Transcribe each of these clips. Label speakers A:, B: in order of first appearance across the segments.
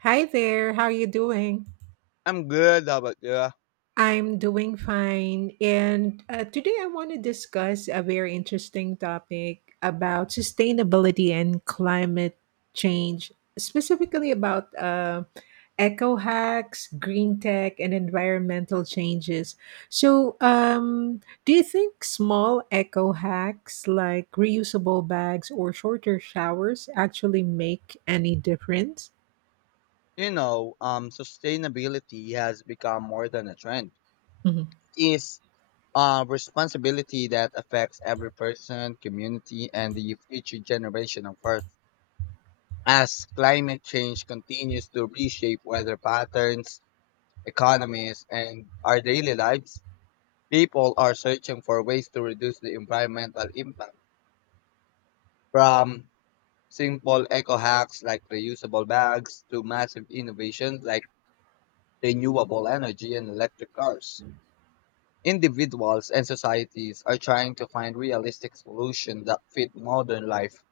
A: Hi there, how are you doing?
B: I'm good. How about you?
A: I'm doing fine. And today I want to discuss a very interesting topic about sustainability and climate change, specifically about eco hacks, green tech, and environmental changes. So, do you think small eco hacks like reusable bags or shorter showers actually make any difference?
B: Sustainability has become more than a trend.
A: Mhm.
B: It's a responsibility that affects every person, community, and the future generation of Earth. As climate change continues to reshape weather patterns, economies, and our daily lives, people are searching for ways to reduce the environmental impact. From simple eco hacks like reusable bags to massive innovations like renewable energy and electric cars. Individuals and societies are trying to find realistic solutions that fit modern life.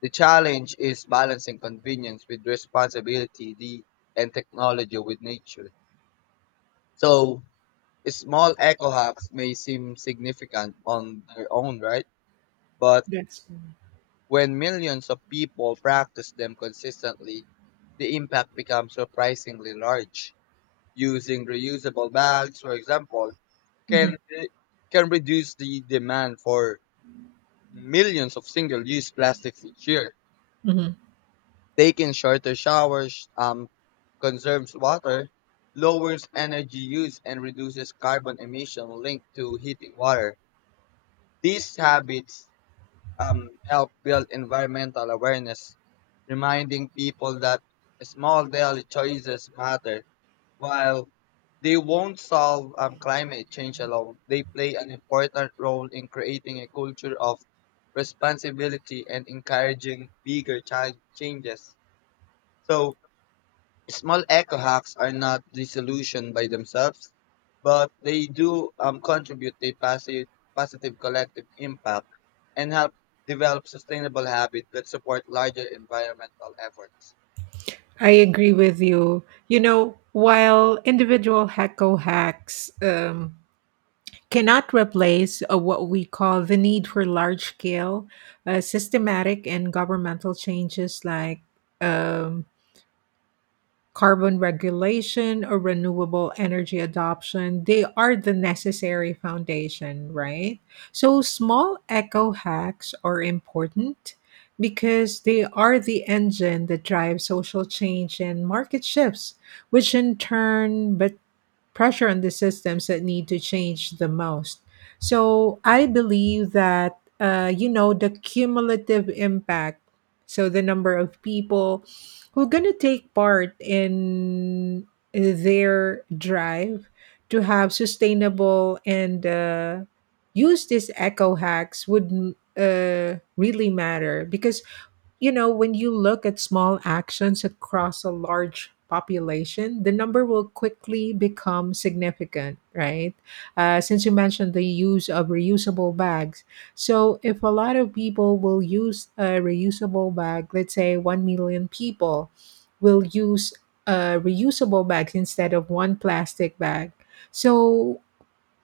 B: The challenge is balancing convenience with responsibility, and technology with nature. So, small eco hacks may seem significant on their own, right? But
A: That's
B: when millions of people practice them consistently, the impact becomes surprisingly large. Using reusable bags, for example,
A: Mhm.
B: can re- can reduce the demand for millions of single-use plastics each year.
A: Mhm.
B: Taking shorter showers, conserves water, lowers energy use, and reduces carbon emission linked to heating water. These habits, help build environmental awareness, reminding people that small daily choices matter. While they won't solve, climate change alone, they play an important role in creating a culture of responsibility and encouraging bigger changes. So, small eco hacks are not the solution by themselves, but they do, contribute a positive collective impact and help develop sustainable habits that support larger environmental efforts.
A: I agree with you. While individual hacko hacks cannot replace what we call the need for large scale, systematic, and governmental changes like um, carbon regulation or renewable energy adoption, they are the necessary foundation, right? So small eco hacks are important because they are the engine that drives social change and market shifts, which in turn but pressure on the systems that need to change the most. So I believe that, the cumulative impact, so the number of people who are going to take part in their drive to have sustainable and use these eco hacks would really matter because when you look at small actions across a large population, the number will quickly become significant, right? Since you mentioned the use of reusable bags. So, if a lot of people will use a reusable bag, let's say 1 million people will use reusable bags instead of one plastic bag. So,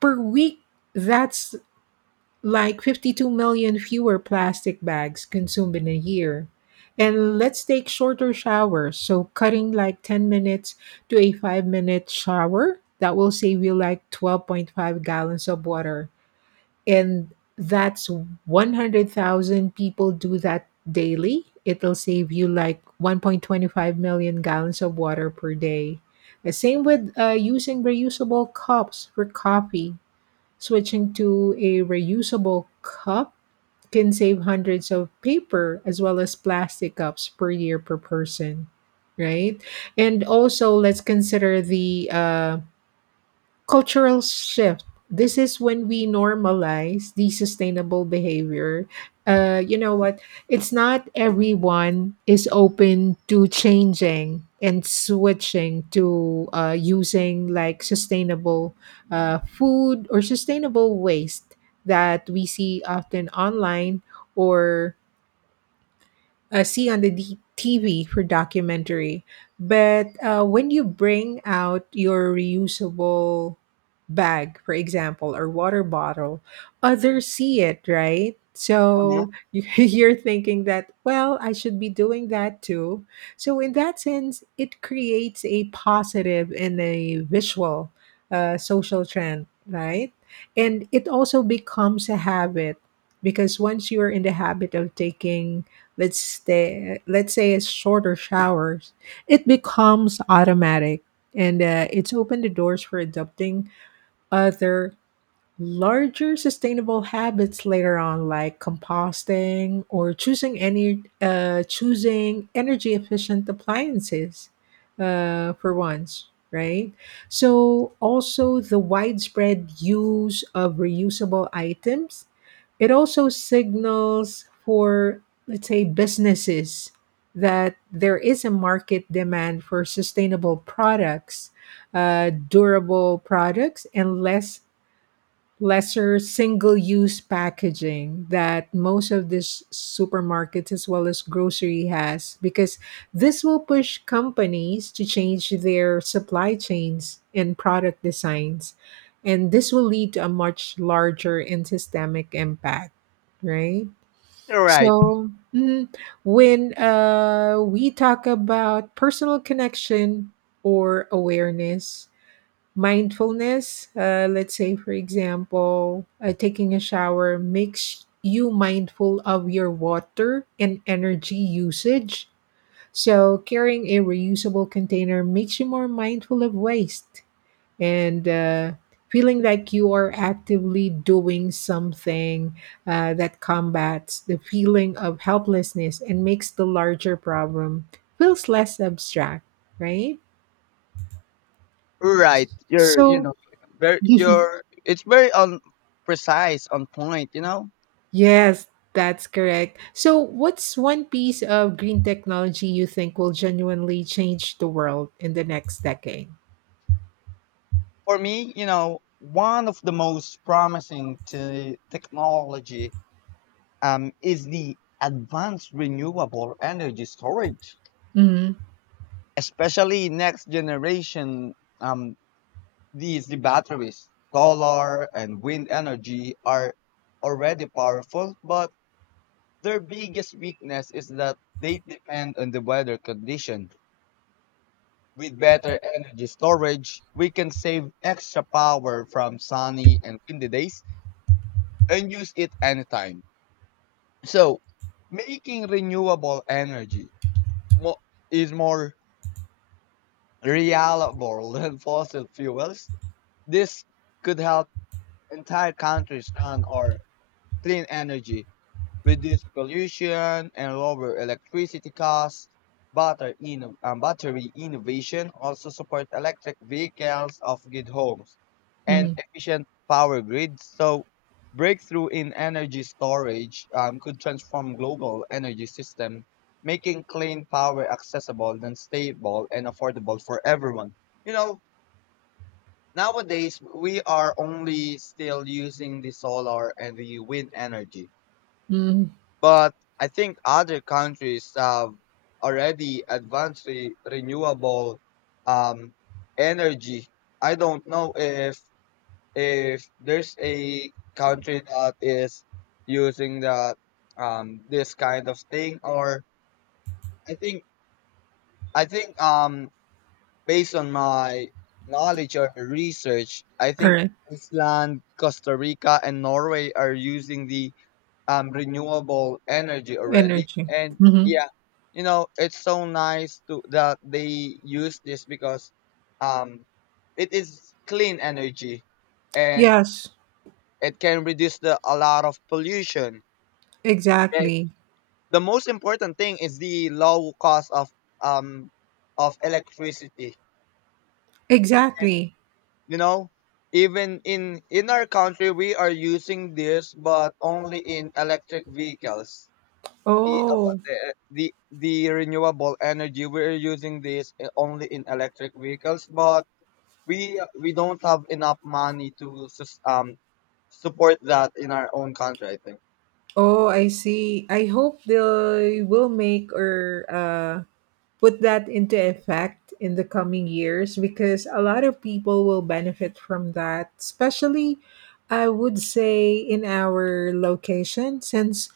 A: per week, that's like 52 million fewer plastic bags consumed in a year. And let's take shorter showers. So, cutting like 10 minutes to a 5-minute shower, that will save you like 12.5 gallons of water. And that's 100,000 people do that daily. It'll save you like 1.25 million gallons of water per day. The same with using reusable cups for coffee. Switching to a reusable cup can save hundreds of paper as well as plastic cups per year per person, right? And also, let's consider the cultural shift. This is when we normalize the sustainable behavior. You know what? It's not everyone is open to changing and switching to using like sustainable food or sustainable waste that we see often online or see on the TV for documentary. But when you bring out your reusable bag, for example, or water bottle, others see it, right?
B: Uh-huh.
A: So you're thinking that, well, I should be doing that too. So, in that sense, it creates a positive and a visual social trend, right? And it also becomes a habit, because once you are in the habit of taking, let's say it's shorter showers, it becomes automatic, and it's opened the doors for adopting other larger sustainable habits later on, like composting or choosing energy efficient appliances for once, right? So also the widespread use of reusable items, it also signals for, let's say, businesses that there is a market demand for sustainable products, durable products, and lesser single use packaging that most of these supermarkets as well as grocery has, because this will push companies to change their supply chains and product designs, and this will lead to a much larger and systemic impact, right?
B: All right.
A: So when we talk about personal connection or awareness, mindfulness, let's say for example, taking a shower makes you mindful of your water and energy usage, so carrying a reusable container makes you more mindful of waste, and feeling like you are actively doing something that combats the feeling of helplessness and makes the larger problem feels less abstract, right?
B: Right. You're, you
A: So
B: know, very, you're, it's very on precise, on point,
A: yes, that's correct. So, what's one piece of green technology you think will genuinely change the world in the next decade?
B: For me, you know, one of the most promising to technology, is the advanced renewable energy storage,
A: Mm-hmm.
B: especially next generation. Um, the batteries, solar and wind energy are already powerful, but their biggest weakness is that they depend on the weather condition. With better energy storage, we can save extra power from sunny and windy days and use it anytime. So, making renewable energy mo- is more reliable than fossil fuels. This could help entire countries run on clean energy, reduce pollution, and lower electricity costs. Battery innovation also support electric vehicles of good homes and
A: Mm-hmm.
B: efficient power grids. So breakthrough in energy storage, could transform global energy system, making clean power accessible and stable and affordable for everyone. You know, nowadays we are only still using the solar and the wind energy,
A: Mm-hmm.
B: but I think other countries have already advanced re- renewable um, energy. I don't know if there's a country that is using that, this kind of thing, or I think I think based on my knowledge or research, I think
A: Correct.
B: Iceland, Costa Rica, and Norway are using the, renewable energy already.
A: Energy.
B: And
A: Mm-hmm.
B: yeah, you know, it's so nice to that they use this because, um, it is clean energy and
A: Yes,
B: it can reduce a lot of pollution. And
A: exactly.
B: the most important thing is the low cost of, um, of electricity. And
A: Exactly.
B: you know, even in our country, we are using this, but only in electric vehicles. the uh,
A: Oh,
B: the the the renewable energy we're using only in electric vehicles, but we don't have enough money to support that in our own country, I think.
A: oh, I see. I hope they will make or put that into effect in the coming years, because a lot of people will benefit from that, especially, I would say, in our location, since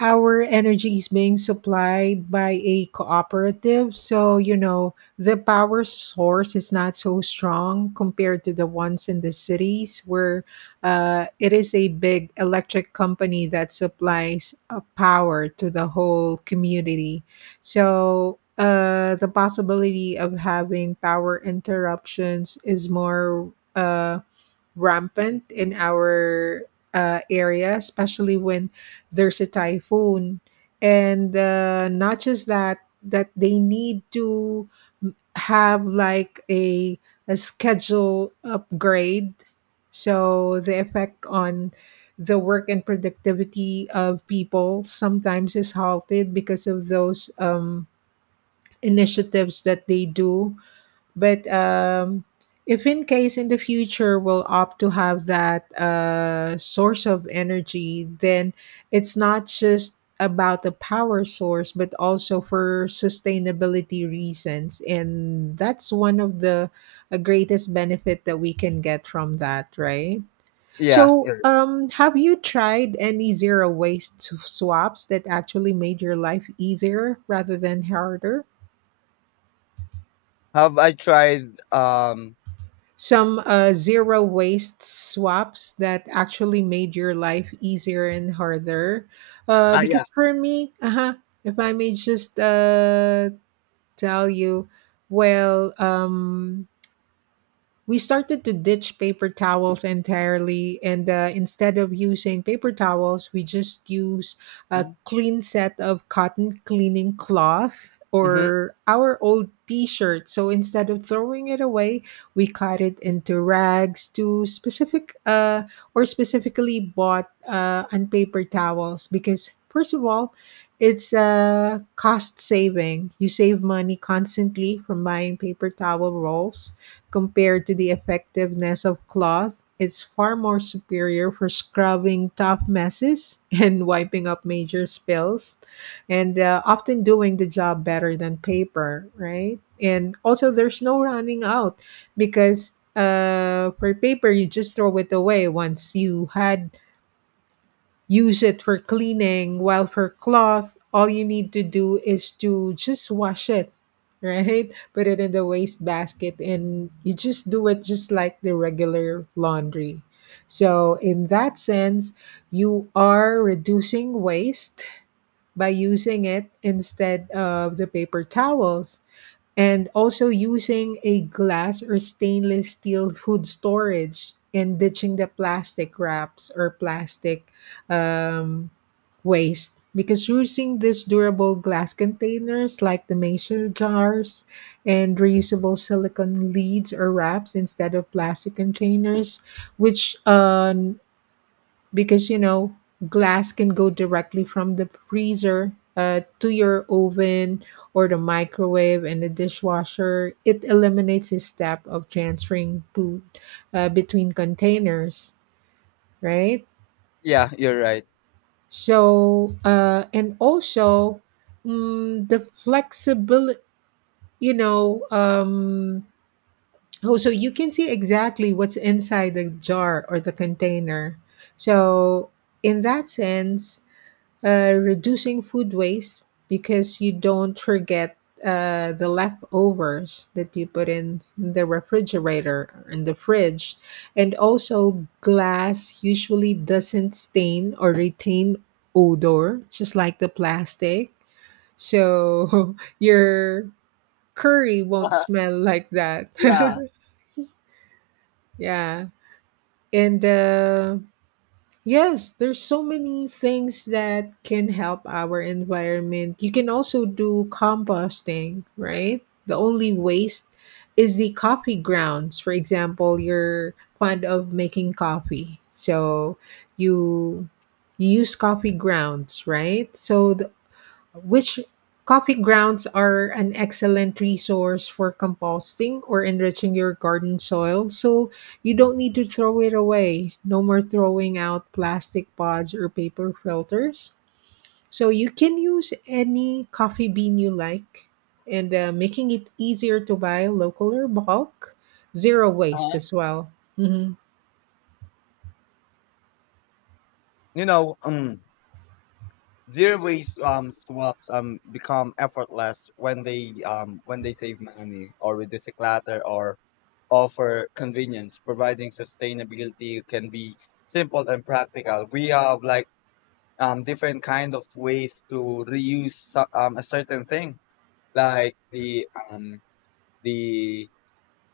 A: our energy is being supplied by a cooperative, so the power source is not so strong compared to the ones in the cities, where it is a big electric company that supplies power to the whole community. So the possibility of having power interruptions is more rampant in our area, especially when there's a typhoon. And not just that they need to have like a schedule upgrade. So the effect on the work and productivity of people sometimes is halted because of those initiatives that they do. But if in case in the future we'll opt to have that source of energy, then it's not just about the power source, but also for sustainability reasons. And that's one of the greatest benefit that we can get from that, right?
B: yeah
A: So,
B: you're-
A: have you tried any zero waste swaps that actually made your life easier rather than harder?
B: right. Have I tried, um
A: Some zero waste swaps that actually made your life easier and harder. Uh,
B: ah yeah
A: because for me, uh-huh, if I may just tell you, well, we started to ditch paper towels entirely, and instead of using paper towels, we just use a clean set of cotton cleaning cloth
B: mm-hmm.
A: or our old t shirt. So instead of throwing it away, we cut it into rags to specific or specifically bought on paper towels because, first of all, it's cost saving. You save money constantly from buying paper towel rolls. Compared to the effectiveness of cloth, it's far more superior for scrubbing tough messes and wiping up major spills, and often doing the job better than paper, right? And also, there's no running out, because for paper, you just throw it away once you had use it for cleaning, while for cloth all you need to do is to just wash it right, put it in the waste basket, and you just do it just like the regular laundry. So in that sense, you are reducing waste by using it instead of the paper towels, and also using a glass or stainless steel food storage and ditching the plastic wraps or plastic um, waste, because using these durable glass containers like the mason jars and reusable silicone lids or wraps instead of plastic containers, which because glass can go directly from the freezer to your oven or the microwave and the dishwasher, it eliminates the step of transferring food between containers, right?
B: Yeah, you're right.
A: So, and also, the flexibility, you know, um, oh, so you can see exactly what's inside the jar or the container. So, in that sense, reducing food waste because you don't forget the leftovers that you put in the refrigerator or in the fridge. And also, glass usually doesn't stain or retain odor, just like the plastic. So your curry won't smell like that.
B: Yeah.
A: Yeah. And yes, there's so many things that can help our environment. You can also do composting, right? The only waste is the coffee grounds. For example, you're fond of making coffee. So you you use coffee grounds, right? So which coffee grounds are an excellent resource for composting or enriching your garden soil, so you don't need to throw it away. No more throwing out plastic pods or paper filters. So you can use any coffee bean you like, and making it easier to buy local or bulk. Zero waste
B: Uh-huh.
A: as well. Hmm.
B: You know, zero waste, swaps, become effortless when they save money or reduce the clutter or offer convenience, providing sustainability can be simple and practical. We have like, different kind of ways to reuse a certain thing, like the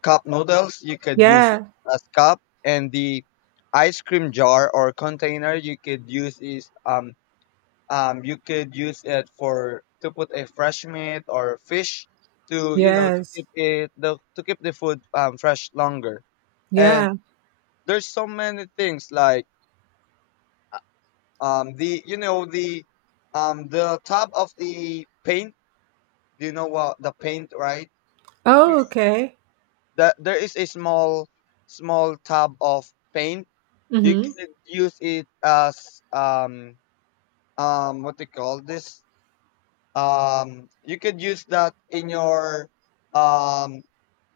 B: cup noodles. You could use it
A: Yeah.
B: as cup, and the ice cream jar or container you could use it for to put a fresh meat or fish to you know to
A: Yes.
B: keep the food, fresh longer. And
A: Yeah.
B: there's so many things like, um the you know the the top of the paint. Do you know what the paint, right? You-
A: Oh, okay.
B: that there is a small tub of paint, you
A: Mm-hmm.
B: can use it as, what do call this, you could use that in your, um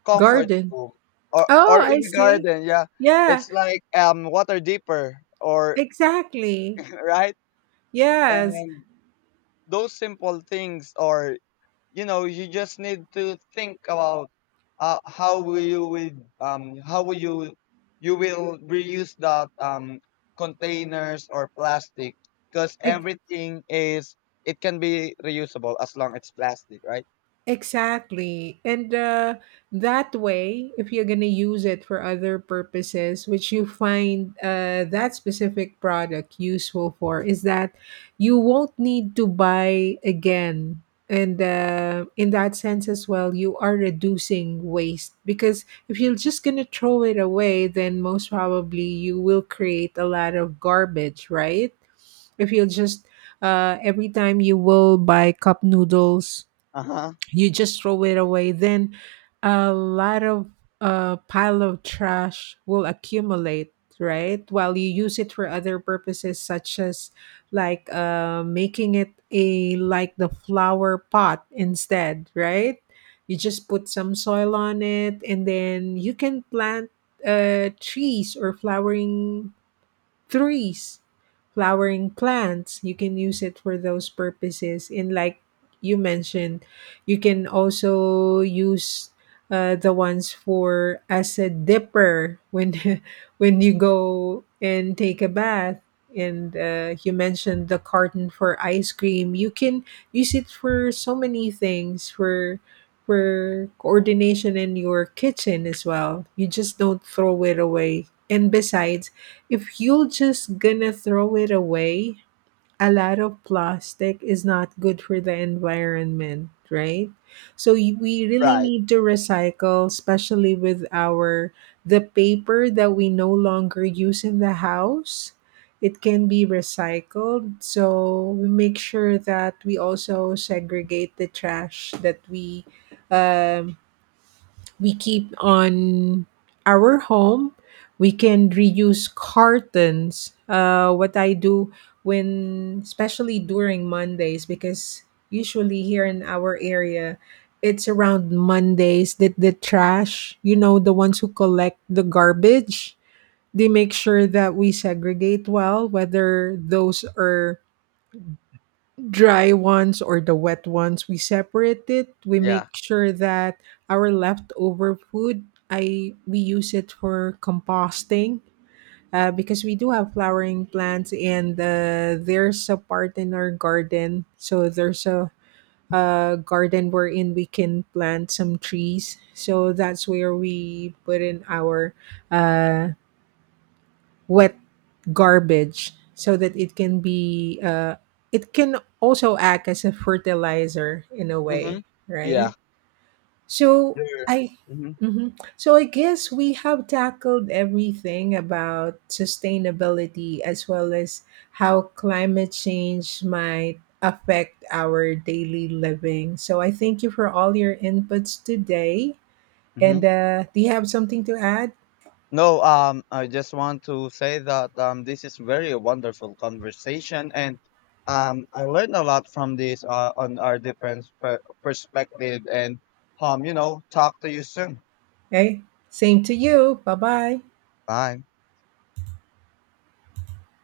B: comfort
A: Garden.
B: room
A: Oh,
B: or
A: I
B: in the
A: see.
B: garden, yeah.
A: Yeah,
B: It's like, water deeper or
A: exactly.
B: right.
A: Yes,
B: And those simple things or you know, you just need to think about, how will you would how will you you will reuse that, containers or plastic, because
A: e-
B: everything is, it can be reusable as long as plastic, right?
A: exactly. And that way, if you're going to use it for other purposes, which you find that specific product useful for, is that you won't need to buy again. And in that sense as well, you are reducing waste, because if you're just going to throw it away, then most probably you will create a lot of garbage, right? If you just every time you will buy cup noodles,
B: Uh-huh.
A: you just throw it away. Then a lot of pile of trash will accumulate, right? While you use it for other purposes, such as like making it a like the flower pot instead, right? You just put some soil on it, and then you can plant trees or flowering trees, flowering plants. You can use it for those purposes. And like you mentioned, you can also use the ones for as a dipper when when you go and take a bath. And you mentioned the carton for ice cream. You can use it for so many things. For coordination in your kitchen as well. You just don't throw it away. And besides, if you're just gonna throw it away, a lot of plastic is not good for the environment, right? So we really
B: Right.
A: need to recycle, especially with our the paper that we no longer use in the house. It can be recycled. So we make sure that we also segregate the trash that um, we keep on our home. We can reuse cartons. What I do, when, especially during Mondays, because usually here in our area, it's around Mondays that the trash, the ones who collect the garbage, they make sure that we segregate well, whether those are dry ones or the wet ones, we separate it. We
B: Yeah.
A: make sure that our leftover food, I we use it for composting, because we do have flowering plants. And there's a part in our garden. So there's a garden wherein we can plant some trees. So that's where we put in our uh, wet garbage, so that it can also act as a fertilizer in a
B: Mm-hmm.
A: way,
B: Yeah.
A: right? so I
B: Mm-hmm.
A: mhm. So I guess we have tackled everything about sustainability, as well as how climate change might affect our daily living. So I thank you for all your inputs today.
B: Mm-hmm.
A: And do you have something to add?
B: No, I just want to say that, this is very wonderful conversation, and, I learned a lot from this, on our different perspective. And, you know, talk to you soon.
A: Hey, same to you. Bye bye.
B: Bye.